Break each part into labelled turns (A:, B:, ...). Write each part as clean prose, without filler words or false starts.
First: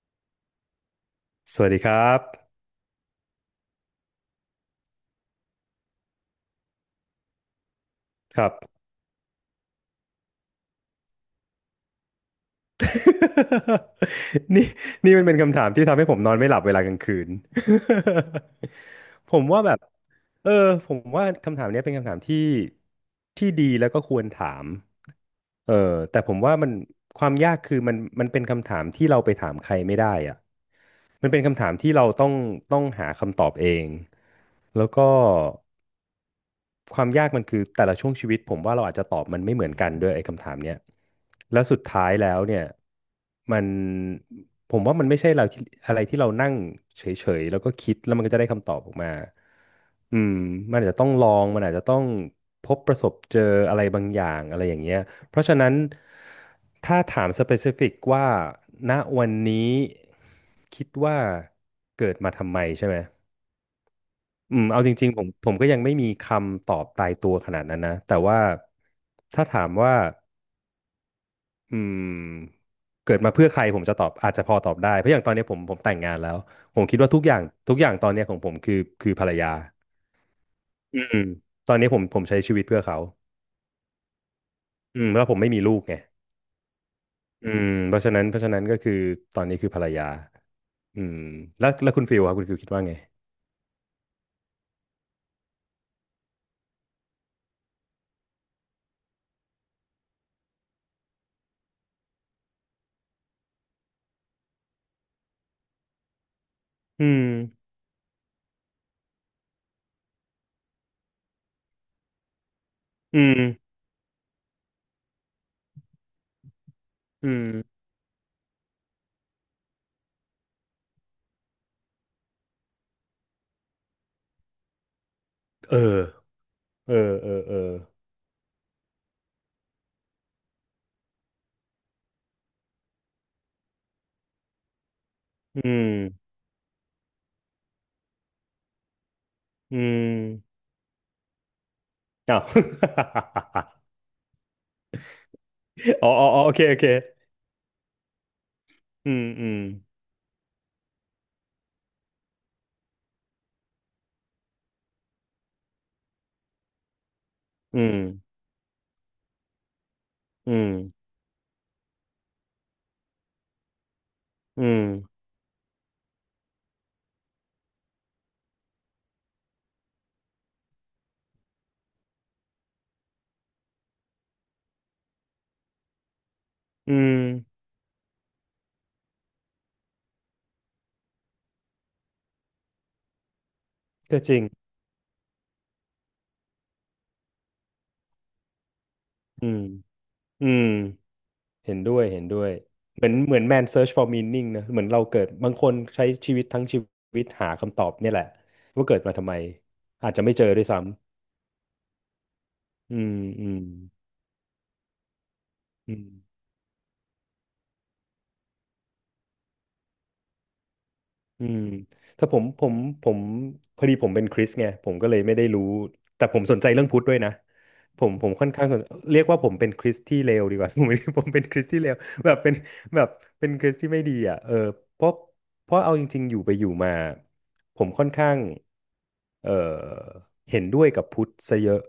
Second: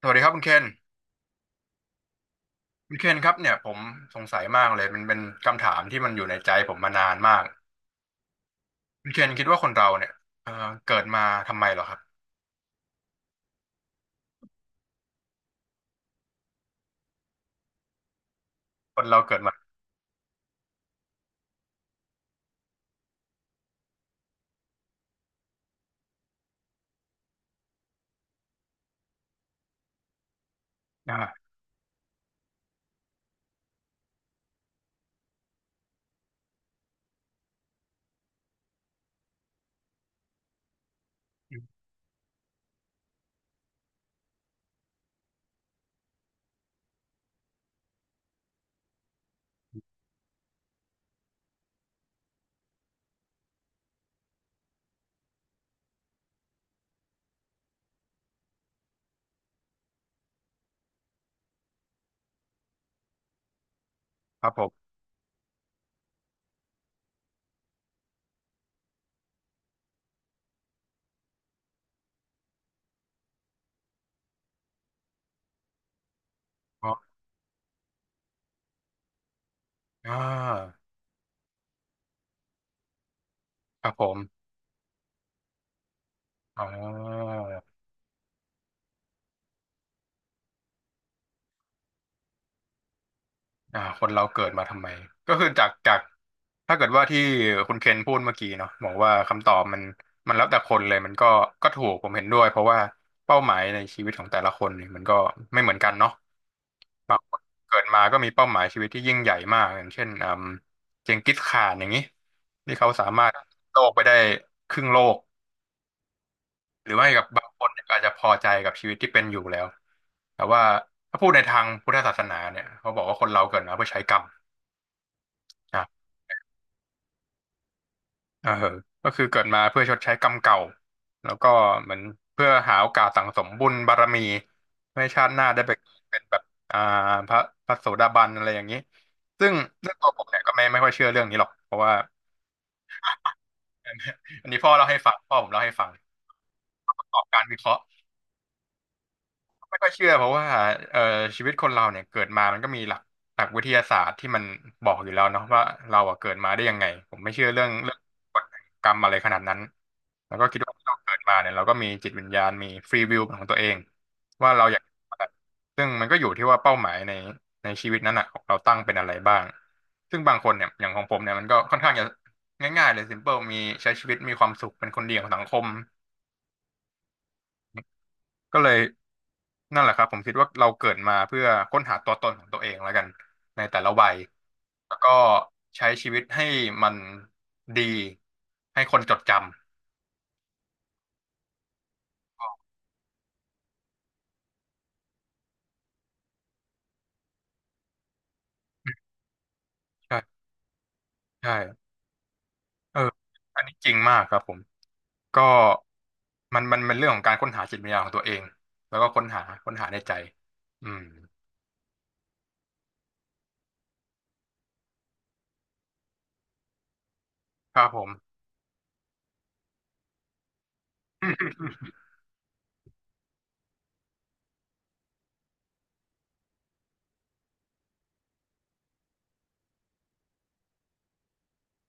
A: สวัสดีครับคุณเคน
B: สวัสดีครับ
A: คุณเคนครับเนี่ยผมสงสัยมากเลยมันเป็นคำถามที่มันอยู่ในใจผมมานานมาก
B: ครับ
A: คุณเคนคิดว่าคนเราเนี่ยเอ่อเกิดมาทำไมเหรอครับ
B: นี่นี่มันเป็นคำถามที่ทำให้ผมนอนไม่หลับเวลากลางคืน
A: คนเรา
B: ผ
A: เกิด
B: ม
A: มา
B: ว่าแบบเออผมว่าคำถามเนี้ยเป็นคำถามที่ดีแล้วก็ควรถามเออแต่ผมว่ามันความยากคือมันเป็นคำถามที่เราไปถามใครไม่ได้อะมันเป็
A: อ่า
B: นคำถามที่เราต้องหาคำตอบเองแล้วก็ ความยากมันคือแต่ละช่วงชีวิตผมว่าเราอาจจะตอบมันไม่เหมือนกันด้วยไอ้คำถามเนี้ยแล้วสุดท้ายแล้วเนี่ยมันผมว่ามันไม่ใช่เราที่อะไรที่เรานั่งเฉยๆแล้วก็คิดแล้วมันก็จะได้คำตอบออกมาอืมมันอาจจะต้องลองมันอาจจะต้องพบประสบเจออะไรบางอย่างอะไรอย่างเงี้ยเพราะฉะนั้นถ้าถาม specific ว่าณวันนี้คิดว่าเกิดมาทำไมใช่ไหม
A: ครับ
B: อื
A: ผ
B: มเอาจ
A: ม
B: ริงๆผมก็ยังไม่มีคำตอบตายตัวขนาดนั้นนะแต่ว่าถ้าถามว่าอืมเกิดมาเพื่อใครผมจะตอบอาจจะพอตอบได้เพราะอย่างตอนนี้ผมแต่งงานแล้วผม
A: อ๋
B: คิดว่า
A: อ
B: ทุกอย่างตอนนี้ของผมคือคือภรรยา
A: อ่า
B: อืมตอนนี้ผมใช้ชีวิตเพื่อเขา
A: ครับผม
B: อืมแล้วผมไม่มีลูกไง
A: อ๋
B: อืม
A: อ
B: เพราะฉะนั้นเพราะฉะนั้นก็คือตอนนี้คือภรรยาอืมแล้วคุณฟิลครับคุณฟิลคิดว่าไง
A: อ่าคนเราเกิดมาทำไมก็คือจากถ้าเกิดว่าที่คุณเคนพูดเมื่อกี้เนาะบอกว่าคำตอบมันแล้วแต่คนเลยมันก็ก็ถูกผมเห็นด้วยเพราะว่าเป้าหมายในชีวิตของแต่ละคนเนี่ยมันก็ไม่เหมือนกันเนาะ
B: อื
A: บาง
B: ม
A: คนเกิดมาก็มีเป้าหมายชีวิตที่ยิ่งใหญ่มากอย่างเช่นอืมเจงกิสข่านอย่างนี้ที่เขาสา
B: อื
A: มารถ
B: ม
A: โลกไปได้ครึ่งโลกหรือไม่กับ
B: อื
A: บางคนเนี่
B: ม
A: ยก็อาจจะพอใจกับชีวิตที่เป็นอยู่แล้วแต่ว่าถ้าพูดในทางพุทธศาสนาเนี่ยเขาบอกว่าคนเราเกิดมาเพื่อใช้กรรม
B: เออเออเออเออ
A: เออก็คือเกิดมาเพื่อชดใช้กรรมเก่า แล้วก็เหมือนเพื่อหาโอกาสสั่งสมบุญบารมีเพื่อให้ชาติหน้าได้
B: อื
A: ไป
B: ม
A: เป็นแบบอ่าพระพระโสดาบันอะไรอย่างนี้ ซึ่ง
B: อื
A: เรื่องตัวผมเนี่ยก็
B: ม
A: ไม่ค่อยเชื่อเรื่องนี้หรอก เพราะว่า
B: อ้าว
A: อันนี้พ่อเล่าให้ฟังพ่อผมเล่าให้ฟัง
B: อ๋ออ๋ออ๋อโอเคโอเค
A: ประกอบการวิเคราะห์
B: อืมอืม
A: ไม่ค่อยเชื่อเพราะว่าเอ่อชีวิตคนเราเนี่ยเกิดมามันก็มีหลักวิทยาศาสตร์ที่มันบอกอยู่แล้วเนาะว่าเราอะเกิดมาได้ยังไงผมไม่เชื่อเรื่อง
B: อื
A: เรื่อ
B: ม
A: งกฎกรรมอะไรขนาดนั้นแล้วก็
B: อื
A: คิด
B: ม
A: ว่าเราเกิดมาเนี่ยเราก็มีจิตวิญญาณมีฟรีวิลของตัวเองว่า
B: อื
A: เราอ
B: ม
A: ยากซึ่งมันก็อยู่ที่ว่าเป้าหมายในชีวิตนั้นอะของเราตั้งเป็นอะไรบ้างซึ่งบางคนเนี่ยอย่างของผมเนี่ยมันก็ค่อนข้างจะง่ายๆเลย simple มีใช้ชีวิตมีความสุขเป็นคนดีของสังคม
B: อืม
A: ก็เลยนั่นแหละครับผมคิดว่าเราเกิดมาเพื่อค้นหาตัวตนของตัวเองแล้วกันในแต่ละวัย
B: ก็จริง
A: แล้วก็ใช้ชีวิตให้มันดีให้คนจด
B: อืม
A: จำ
B: อืมเห็นด้วย เห็นด้วย เหมือนเหมือน man search for meaning นะ เหมือนเราเกิดบางคนใช้ชีวิตทั้งชีวิตหาคำตอบเนี่ยแหละว่าเกิดมาทำไมอาจจะไม่เจ
A: ใช่
B: อด้วยซ้
A: ใช่
B: ำ อื
A: เออ
B: ม อืม
A: อันนี้จริงมากครับผมก็
B: อืม
A: มันเป็นเรื่องของการค้นหาจิตวิญญาณของตัวเองแล้วก็ค้นหาในใจอืม
B: อืมถ้าผมพอดีผมเป็นคริสต์ไงผมก็เลยไม่ได้รู้แต่ผมสนใจเรื่องพุทธด้วยนะ
A: ครับผ
B: ผ
A: ม
B: มผมค่อนข้างสนเรียกว่าผมเป็นคริสต์ที่เลวดีกว่า ผมไม่ได้ผมเป็นคริสต์ที่เล วแบบเป็นแบบเป็นคริสต์ที่ไม่ดีอ่ะเพราะเอาจริงๆอยู่ไปอยู่มาผมค่อนข้างเออเห็นด้วยกับพุทธซะเยอะ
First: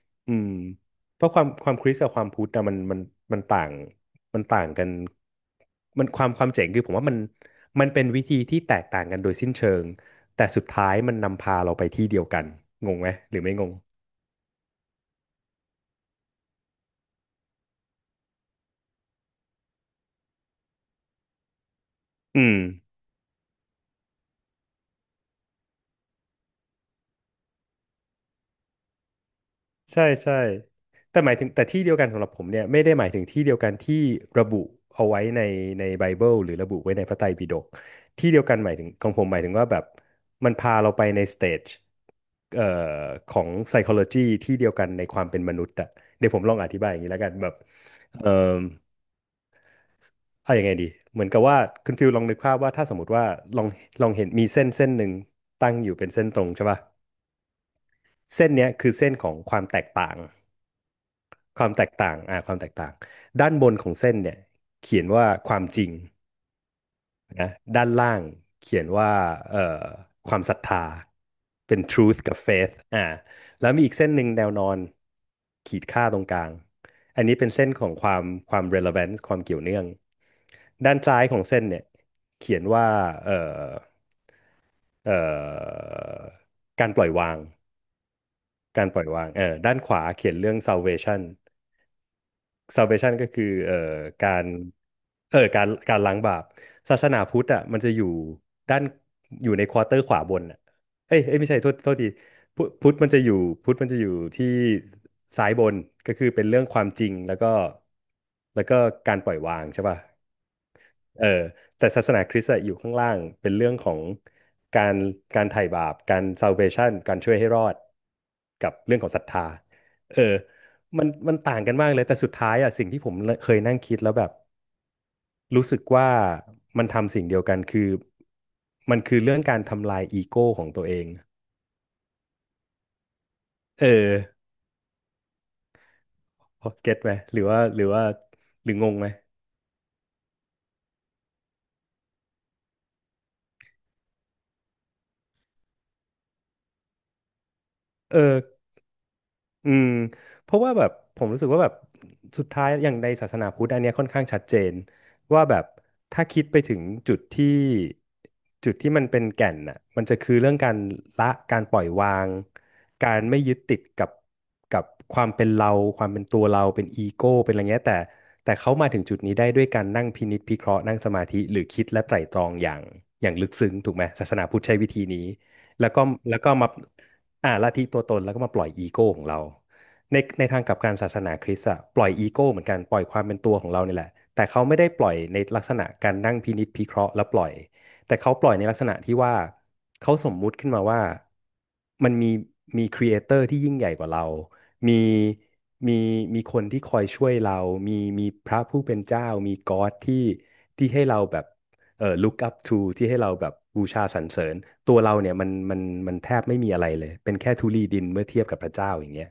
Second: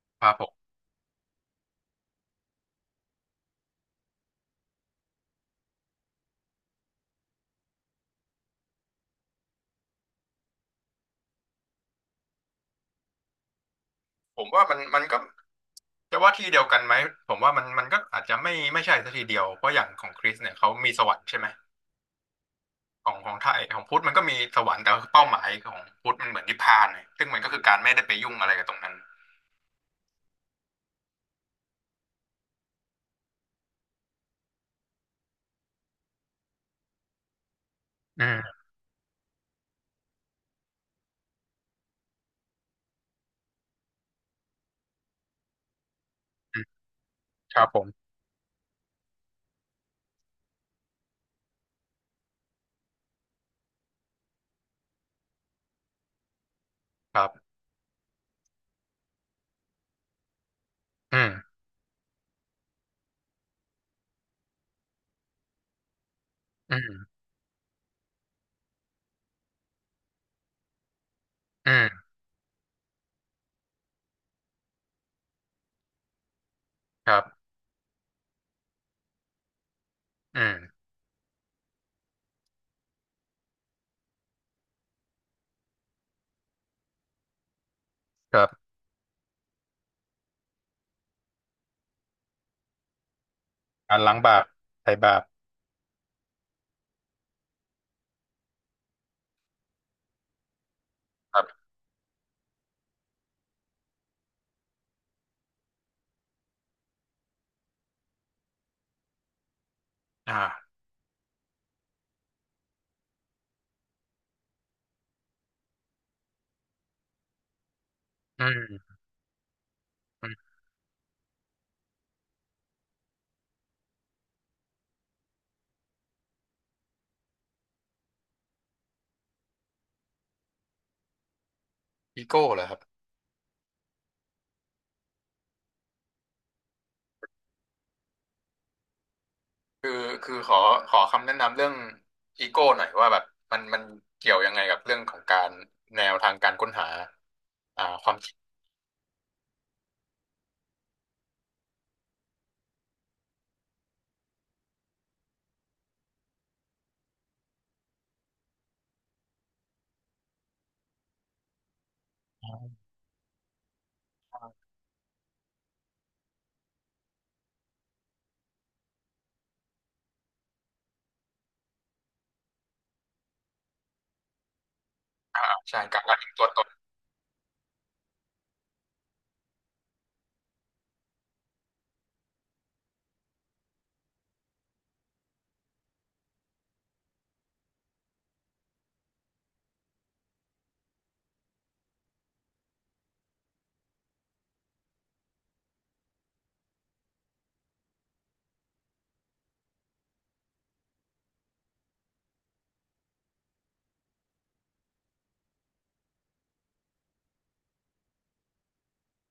A: ครั
B: อื
A: บผ
B: ม
A: ม
B: เพราะความความคริสต์กับความพุทธอะมันมันต่างมันต่างกันมันความความเจ๋งคือผมว่ามันมันเป็นวิธีที่แตกต่างกันโดยสิ้นเชิงแต่สุดท้ายมันนำพาเราไปที่เดียวกันงงไหมหรือไม่งง
A: ผมว่ามันมันก็ จะว่าที่เดียวกันไหมผมว่ามันมันก็อาจจะไม่ใช่ซะทีเดียวเพราะอย่างของคริสเนี่ยเขามีสวรรค์ใช่ไหม
B: อืม
A: ของของไทยของพุทธมันก็มีสวรรค์แต่ว่าเป้าหมายของพุทธมันเหมือนนิพพานเลียซึ่งมันก็คือการไม่ได้ไปยุ่งอะไรกับตรงนั้น
B: ใช่ใช่แต่หมายถึงแต่ที่เดียวกันสำหรับผมเนี่ยไม่ได้หมายถึงที่เดียวกันที่ระบุเอาไว้ในไบเบิลหรือระบุไว้ในพระไตรปิฎก
A: อื
B: ที่เดียวกั
A: ม
B: นหมายถึงของผมหมายถึงว่าแบบมันพาเราไปในสเตจเอ่อของ psychology ที่เดียวกันในความเป็นมนุษย์อะเดี๋ยวผมลอ
A: อื
B: งอ
A: ม
B: ธิบายอย่างนี้แล้วกันแบบ
A: ครับผม
B: เอ่อเอายังไงดีเหมือนกับว่าคุณฟิลลองนึกภาพว่าถ้าสมมติว่าลองเห็นมีเส้นหนึ่งตั้งอยู่เป็นเส้นตรงใช่ป่ะ
A: ครับ
B: เส้นเนี้ยคือเส้นของความแตกต่าง
A: อืม
B: ความแตกต่างอ่าความแตกต่างด้านบนของเส้นเนี่ยเขียนว่าความจริง
A: อืม
B: นะด้านล่างเขียนว่าเอ่อความศรัทธา
A: อื
B: เป็น
A: ม
B: truth กับ faith อ่าแล้วมีอีกเส้นหนึ่งแนวนอนขีดค่าตรงกลาง
A: ครั
B: อันนี้เป็
A: บ
B: นเส้นของความrelevance ความเกี่ยวเนื่อง
A: อืม
B: ด้านซ้ายของเส้นเนี่ยเขียนว่าเอ่อเอ่อการปล่อยวาง
A: ครับ
B: การปล่อยวางเออด้านขวาเขียนเรื่อง salvation salvation ก็คือ
A: การล้าง
B: กา
A: บาป
B: ร
A: ไถ่บาป
B: การการล้างบาปศาสนาพุทธอ่ะมันจะอยู่ด้านอยู่ในควอเตอร์ขวาบนอ่ะเอ้ย
A: ค
B: เอ้ย
A: รั
B: ไม่ใช่โท
A: บ
B: ษโทษทีพุทธมันจะอยู่พุทธมันจะอยู่ที่ซ้ายบน ก็คือเป็นเรื่องความจริงแล้วก็แล้วก็การปล่อยวางใช่ป่ะ
A: อ่า
B: เออแต่ศาสนาคริสต์อะอยู่ข้างล่างเป็นเรื่องของการการไถ่บาปการ salvation การช่วยให้รอด
A: อื
B: กับ
A: ม
B: เรื่องของศรัทธาเออ
A: อืม
B: มันมันต่างกันมากเลยแต่สุดท้ายอะสิ่งที่ผมเคยนั่งคิดแล้วแบบรู้สึกว่ามันทำสิ่งเดียวกันคือมันคือเรื่องการทำลายอีโก้ของตัวเอง
A: อีโก้เหรอครับ
B: เออเก็ตไหมหรือว่าหรืองงไหม
A: คือคือขอขอคำแนะนำเรื่องอีโก้หน่อยว่าแบบมันมันเกี่ยวยังไงกับเรื่องของการแนวทางการค้นหาอ่าความ
B: เอ
A: จริง
B: อ อืมเพราะว่าแบบผมรู้สึกว่าแบบสุดท้ายอย่างในศาสนาพุทธอันเนี้ยค่อนข้างชัดเจนว่าแบบถ้าคิดไปถึงจุดที่จุดที่มันเป็นแก่นน่ะมันจะคือเรื่องการละการปล่อยวางการไม่ยึดติดกับความเป็นเราความเป็นตัวเราเป็นอีโก้เป็นอะไรเงี้ยแต่เขามาถึงจุดนี้ได้ด้วยการนั่งพินิจพิเคราะห์นั่งสมาธิหรือคิดและไตร่ตรองอย่างลึกซึ้งถูกไหมศาสนาพุทธใช้วิธีนี้
A: อ่าใช่
B: แล้ว
A: กา
B: ก็
A: รลาทิ้ง
B: แล้ว
A: ตัว
B: ก็
A: ต
B: มา
A: น
B: อ่าละทีงตัวตนแล้วก็มาปล่อยอีโก้ของเราในทางกลับกันศาสนาคริสต์อะปล่อยอีโก้เหมือนกันปล่อยความเป็นตัวของเราเนี่ยแหละแต่เขาไม่ได้ปล่อยในลักษณะการนั่งพินิจพิเคราะห์แล้วปล่อยแต่เขาปล่อยในลักษณะที่ว่าเขาสมมุติขึ้นมาว่ามันมีครีเอเตอร์ที่ยิ่งใหญ่กว่าเรามีมีมีคนที่คอยช่วยเรา มีมีพระผู้เป็นเจ้ามีก็อดที่ที่ให้เราแบบ look up to ที่ให้เราแบบบูชาสรรเสริญตัวเราเนี่ยมันแทบไม่มีอะไรเลยเป็นแค่ธุลีดินเมื่อเทียบกับพระเจ้าอย่างเงี้ย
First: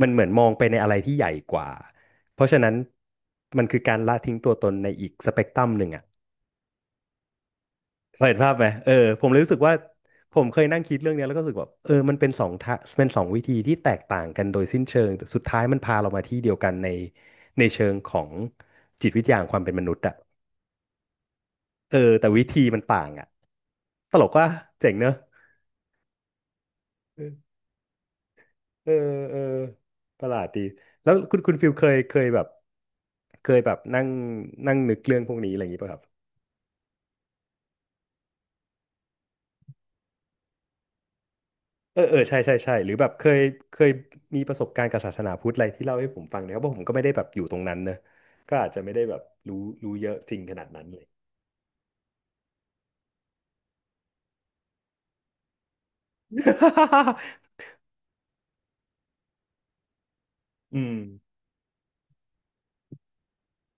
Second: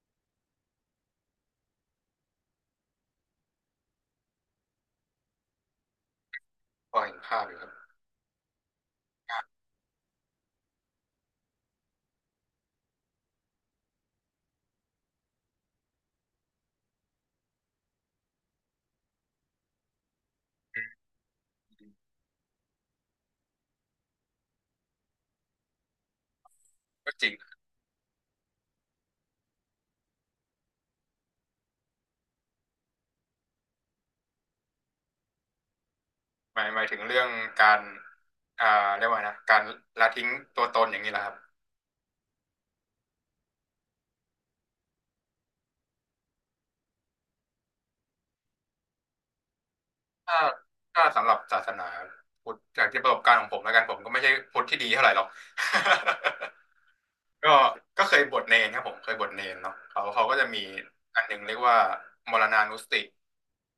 B: มันเหมือนมองไปในอะไรที่ใหญ่กว่าเพราะฉะนั้นมันคือการละทิ้งตัวตนในอีกสเปกตรัมหนึ่งอ่ะ
A: พอเห็นภาพอยู่ครับ
B: พอเห็นภาพไหมเออผมเลยรู้สึกว่าผมเคยนั่งคิดเรื่องเนี้ยแล้วก็รู้สึกแบบเออมันเป็นสองทะเป็นสองวิธีที่แตกต่างกันโดยสิ้นเชิงแต่สุดท้ายมันพาเรามาที่เดียวกันในเชิงของจิตวิทยาของความเป็นมนุษย์อะ เออแต่วิธีมันต่างอ่ะตลกว่าเจ๋งเนอะ
A: ก็จริง
B: เออเออประหลาดดีแล้วคุณฟิลเคยแบบนั่งนั่งนึกเรื่องพวกนี้อะไรอย่างงี้ป่ะครับ
A: หมายถึงเรื่องการอ่าเรียกว่าไงนะการละทิ้งตัวตนอย่างนี้แหละครับ
B: เออเออใช่ใช่ใช่หรือแบบเคยมีประสบการณ์กับศาสนาพุทธอะไรที่เล่าให้ผมฟังเนี่ยเพราะผมก็ไม่ได้แบบอยู่ตรงนั้นเนอะก็อาจจะไม่ได้แบบรู้รู้เยอะจ
A: ถ้า
B: ริงขนาดนั้นเล
A: ถ้า
B: ย
A: สำหรับศาสนาพุทธจากที่ประสบการณ์ของผมแล้วกันผมก็ไม่ใช่พุทธที่ดีเท่าไหร่หรอก ก็ ก็เคยบวชเนรครับผมเคยบวชเนรเนาะเขาก็จะมี
B: อืม
A: อันหนึ่งเรียกว่ามรณานุสติ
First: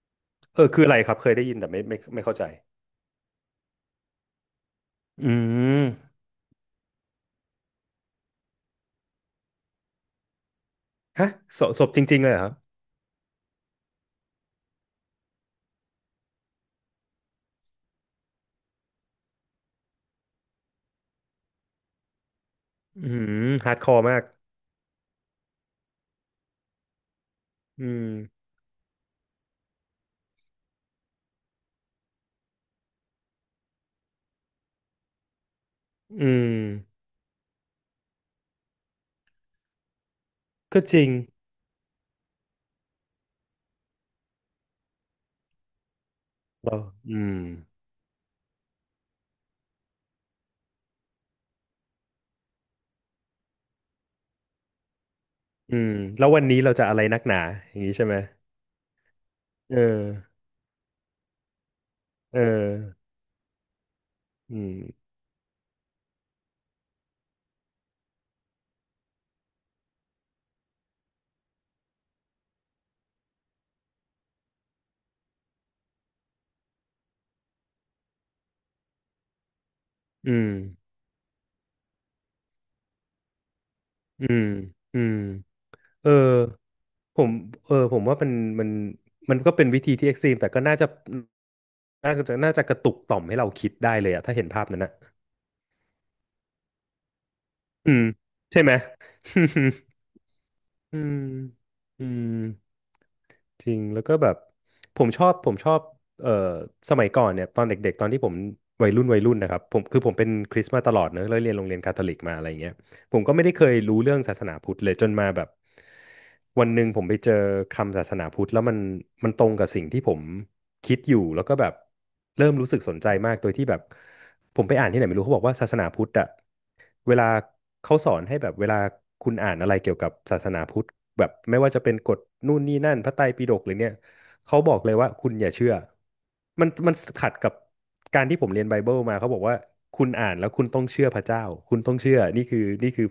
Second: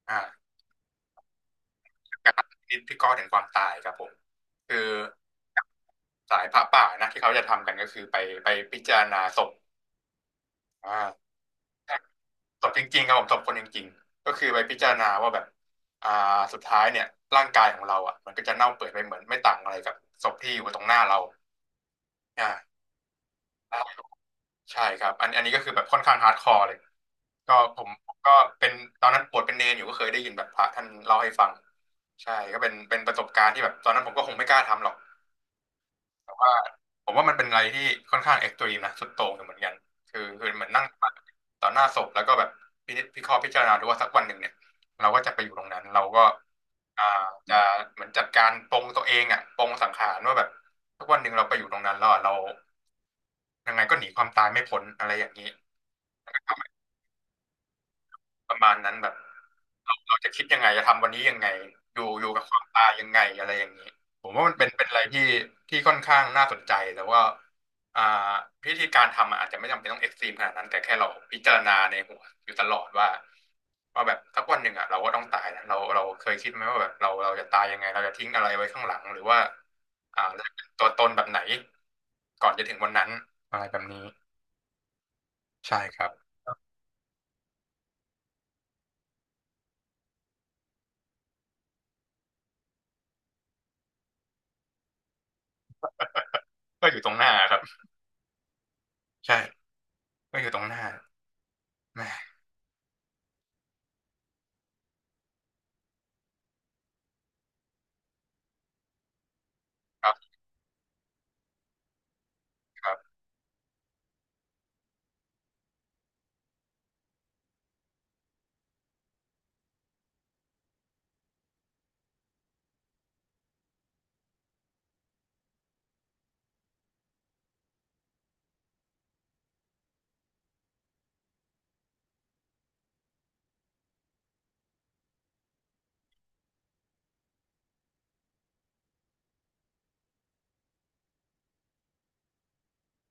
A: อ่า
B: เออคืออะไรครับเคยได้ยินแต่ไม่
A: กา
B: เข้าใจ
A: รพิจารณาถึงความตายครับผมคือ
B: อืม
A: สายพระป่านะที่เขาจะทำกันก็คือไปพิจารณาศพอ่า
B: ฮะศพจริงๆเลยเหรอครับ
A: ตบจริงๆครับผมตบคนจริงๆก็คือไปพิจารณาว่าแบบอ่าสุดท้ายเนี่ยร่างกายของเราอ่ะมันก็จะเน่าเปื่อยไปเหมือนไม่ต่างอะไรกับศพที่อยู่ตรงหน้าเราอ่า
B: อืมฮาร์ดคอร์มาก
A: ใช่ครับอันนี้ก็คือแบบค่อนข้างฮาร์ดคอร์เลยก็ผม
B: อืม
A: ก็เป็นตอนนั้นปวดเป็นเนรอยู่ก็เคยได้ยินแบบพระท่านเล่าให้ฟังใช่ก็เป็นเป็นประสบการณ์ที่แบบตอนนั้นผมก็คงไม่กล้าทำหรอก
B: อื
A: ว่า
B: ม
A: ผมว่ามันเป็นอะไรที่ค่อนข้างเอ็กซ์ตรีมนะสุดโต่งอยู่เหมือนกันคือคือเหมือน
B: ก็
A: นั่ง
B: จริง
A: ต่อหน้าศพแล้วก็แบบพินิจพิเคราะห์พิจารณาดูว่าสักวันหนึ่งเนี่ยเราก็จะไปอยู่ตรงนั้นเราก็
B: เรา
A: อ่า
B: อืม
A: จะเหมือนจัดการปลงตัวเองอ่ะปลงสังขารว่าแบบสักวันหนึ่งเราไปอยู่ตรงนั้นแล้วอะเรายังไงก็หนีความตายไม่พ้นอะไรอย่างนี้
B: อืมแล้ววันนี้เราจะอะไรนักหนาอย่างนี้ใช่ไหม
A: ประมาณนั้นแบบ
B: เอ
A: เราจะคิ
B: อ
A: ดยังไงจะทำวันนี้ยังไงอยู่
B: เอ
A: กับความตาย
B: อ
A: ยังไงอะไรอย่างนี้ผมว่ามั
B: อื
A: นเป็นเป็นอะไร
B: ม
A: ที่ที่ค่อนข้างน่าสนใจแต่ว่าอ่าพิธีการทำอะอาจจะไม่จำเป็นต้องเอ็กซ์ตรีมขนาดนั้นแต่แค่เราพิจารณาในหัวอยู่ตลอดว่าแบบสักวันหนึ่งอ่ะเราก็ต้องตายนะเราเคยคิดไหมว่าแบบเราจะตายยังไงเราจะทิ้งอะไรไว้ข้างหลังหรือว่าอ่า
B: อื
A: เรา
B: ม
A: จะเป็นตัวตนแบบไหนก่อนจะถึงวันนั้นอะไรแบบนี้
B: อืมอืม
A: ใช่ค
B: เอ
A: รั
B: อ
A: บ
B: ผมเออผมว่ามันมันมันก็เป็นวิธีที่เอ็กซ์ตรีมแต่ก็น่าจะน่าจะกระตุกต่อมให้เราคิดได้เลยอะถ้าเห็นภาพนั้นนะ
A: ก็อยู่ตรงหน้าครับ
B: อืมใช่ไหม
A: ใช่ก็อยู่ตรงหน้า
B: อืม
A: แห
B: อืม
A: ม
B: จริงแล้วก็แบบผมชอบเอ่อสมัยก่อนเนี่ยตอนเด็กๆตอนที่ผมวัยรุ่นวัยรุ่นนะครับผมคือผมเป็นคริสต์มาตลอดเนอะแล้วเรียนโรงเรียนคาทอลิกมาอะไรเงี้ย
A: ครับ
B: ผมก็ไม่ได้เคยรู้เรื่องศาสนาพุทธเลยจนมาแบบวันหนึ่งผมไปเจอคำศาสนาพุทธแล้วมันตรงกับสิ่งที่ผมคิดอยู่แล้วก็แบบเริ่มรู้สึกสนใจมากโดยที่แบบผมไปอ่านที่ไหนไม่รู้เขาบอกว่าศาสนาพุทธอะเวลาเขาสอนให้แบบเวลาคุณอ่านอะไรเกี่ยวกับศาสนาพุทธแบบไม่ว่าจะเป็นกฎนู่นนี่นั่นพระไตรปิฎกหรือเนี่ย เขาบอกเลยว่าคุณอย่าเชื่อ มันขัดกับการที่ผมเรียนไบเบิลมาเขาบอกว่าคุณอ่านแล้วคุณต้องเชื่อพระเจ้าคุณต้องเชื่อนี่คือ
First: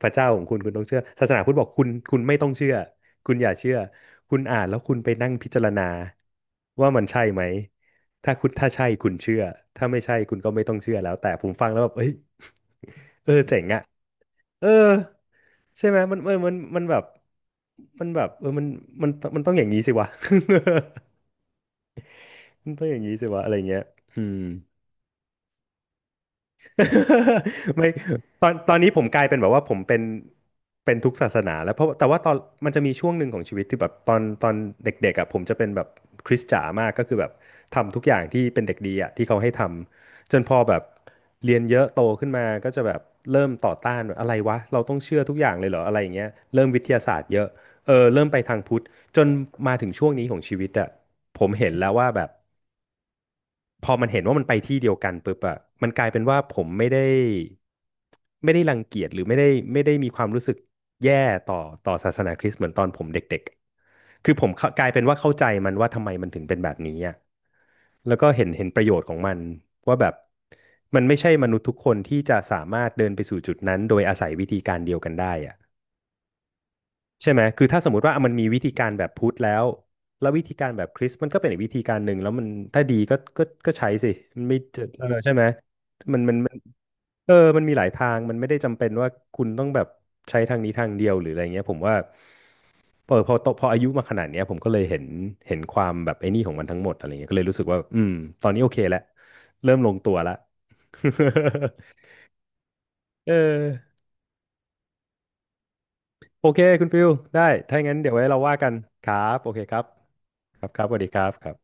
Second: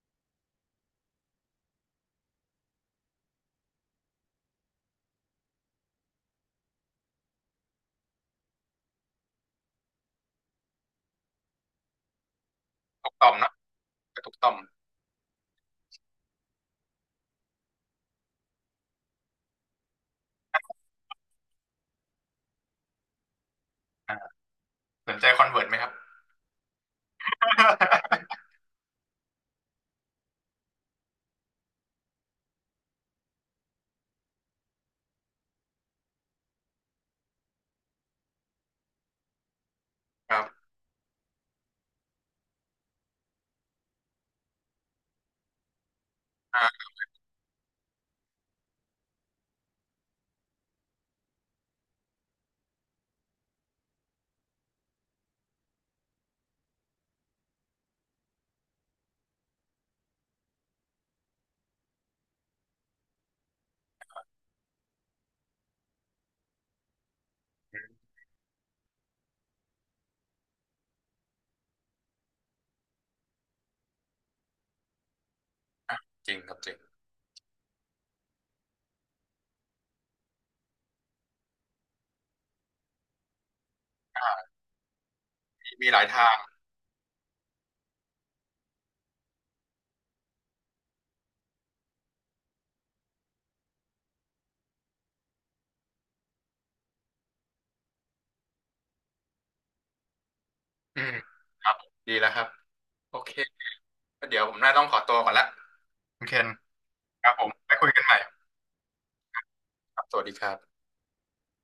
B: พระเจ้าของคุณคุณต้องเชื่อศาสนาพุทธบอกคุณคุณไม่ต้องเชื่อคุณอย่าเชื่อคุณอ่านแล้วคุณไปนั่งพิจารณาว่ามันใช่ไหมถ้าใช่คุณเชื่อถ้าไม่ใช่คุณก็ไม่ต้องเชื่อแล้วแต่ผมฟังแล้วแบบเอ้ย
A: ทุก ต่
B: เอ
A: อ
B: อ
A: มเนอะ
B: เจ๋งอะ
A: กระทุกต่อม
B: เออใช่ไหมมันเออมันมันแบบมันแบบเออมันมันมันต้องอย่างนี้สิวะ มันต้องอย่างนี้สิวะอะไรเงี้ย
A: อ่า
B: อืม
A: สนใจคอนเวิร์ตไหมครับ
B: ไม่ตอนนี้ผมกลายเป็นแบบว่าผมเป็นทุกศาสนาแล้วเพราะแต่ว่าตอนมันจะมีช่วงหนึ่งของชีวิตที่แบบตอนเด็กๆอ่ะผมจะเป็นแบบคริสจ๋ามากก็คือแบบทำทุกอย่างที่เป็นเด็กดีอ่ะที่เขาให้ท
A: ค
B: ำจ
A: รั
B: น
A: บ
B: พอแบบเรียนเยอะโตขึ้นมาก็จะแบบเริ่มต่อต้านแบบอะไรวะเราต้องเชื่อทุกอย่างเลยเหรออะไรอย่างเงี้ย
A: อ่
B: เริ่มวิ
A: า
B: ทยาศาสตร์เยอะเออเริ่มไปทางพุทธจนมาถึงช่วงนี้ของชีวิตอ่ะผมเห็นแล้วว่าแบบ พอมันเห็นว่ามันไปที่เดียวกันปุ๊บอะมันกลายเป็นว่าผมไม่ได้ไม่ได้รังเกียจหรือไม่ได้มีความรู้สึกแย่ต่อต่อศาสนาคริสต์เหมือนตอนผมเด็กๆ คือผมเข้ากลายเป็นว่าเข้าใจมันว่าทำไมมันถึงเป็นแบบนี้อะแล้วก็เห็นประโยชน์ของมันว่าแบบมันไม่ใช่มนุษย์ทุกคนที่จะสามารถเดินไปสู่จุดนั้นโดยอาศัยวิธีการเดียวกันได้อะ
A: จริงครับจริง
B: ใช่ไหมคือถ้าสมมติว่ามันมีวิธีการแบบพุทธแล้วแล้ววิธีการแบบคริสต์มันก็เป็นอีกวิธีการหนึ่งแล้วมันถ้าดีก็ก็ใช้สิมันไม่จะเออใช่ไหม
A: มีมีหลาย
B: มัน
A: ทา
B: มั
A: ง
B: นมันเออมันมีหลายทางมันไม่ได้จำเป็นว่าคุณต้องแบบใช้ทางนี้ทางเดียวหรืออะไรเงี้ยผมว่าเออพออายุมาขนาดเนี้ยผมก็เลยเห็นความแบบไอ้นี่ของมันทั้งหมดอะไรเงี้ยก็เลยรู้สึกว่าอืมตอนนี้โอเคแล้วเริ่มลงตัวละ
A: อืมครับดี แล้วครับโอเค
B: เออ
A: ก็เดี๋ยวผมน่าต้องขอตัวก่อนละคุณเค
B: โอ
A: น
B: เคคุณฟิล
A: ครับ
B: ได้
A: ผมไป
B: ถ้าอย่า
A: คุ
B: ง
A: ย
B: นั้น
A: กัน
B: เดี๋
A: ให
B: ยว
A: ม่
B: ไว้เราว่ากันครับโอเคครับ
A: ครับสวัสดีครั
B: ครับ
A: บ
B: ครับสวัสดีครับครับ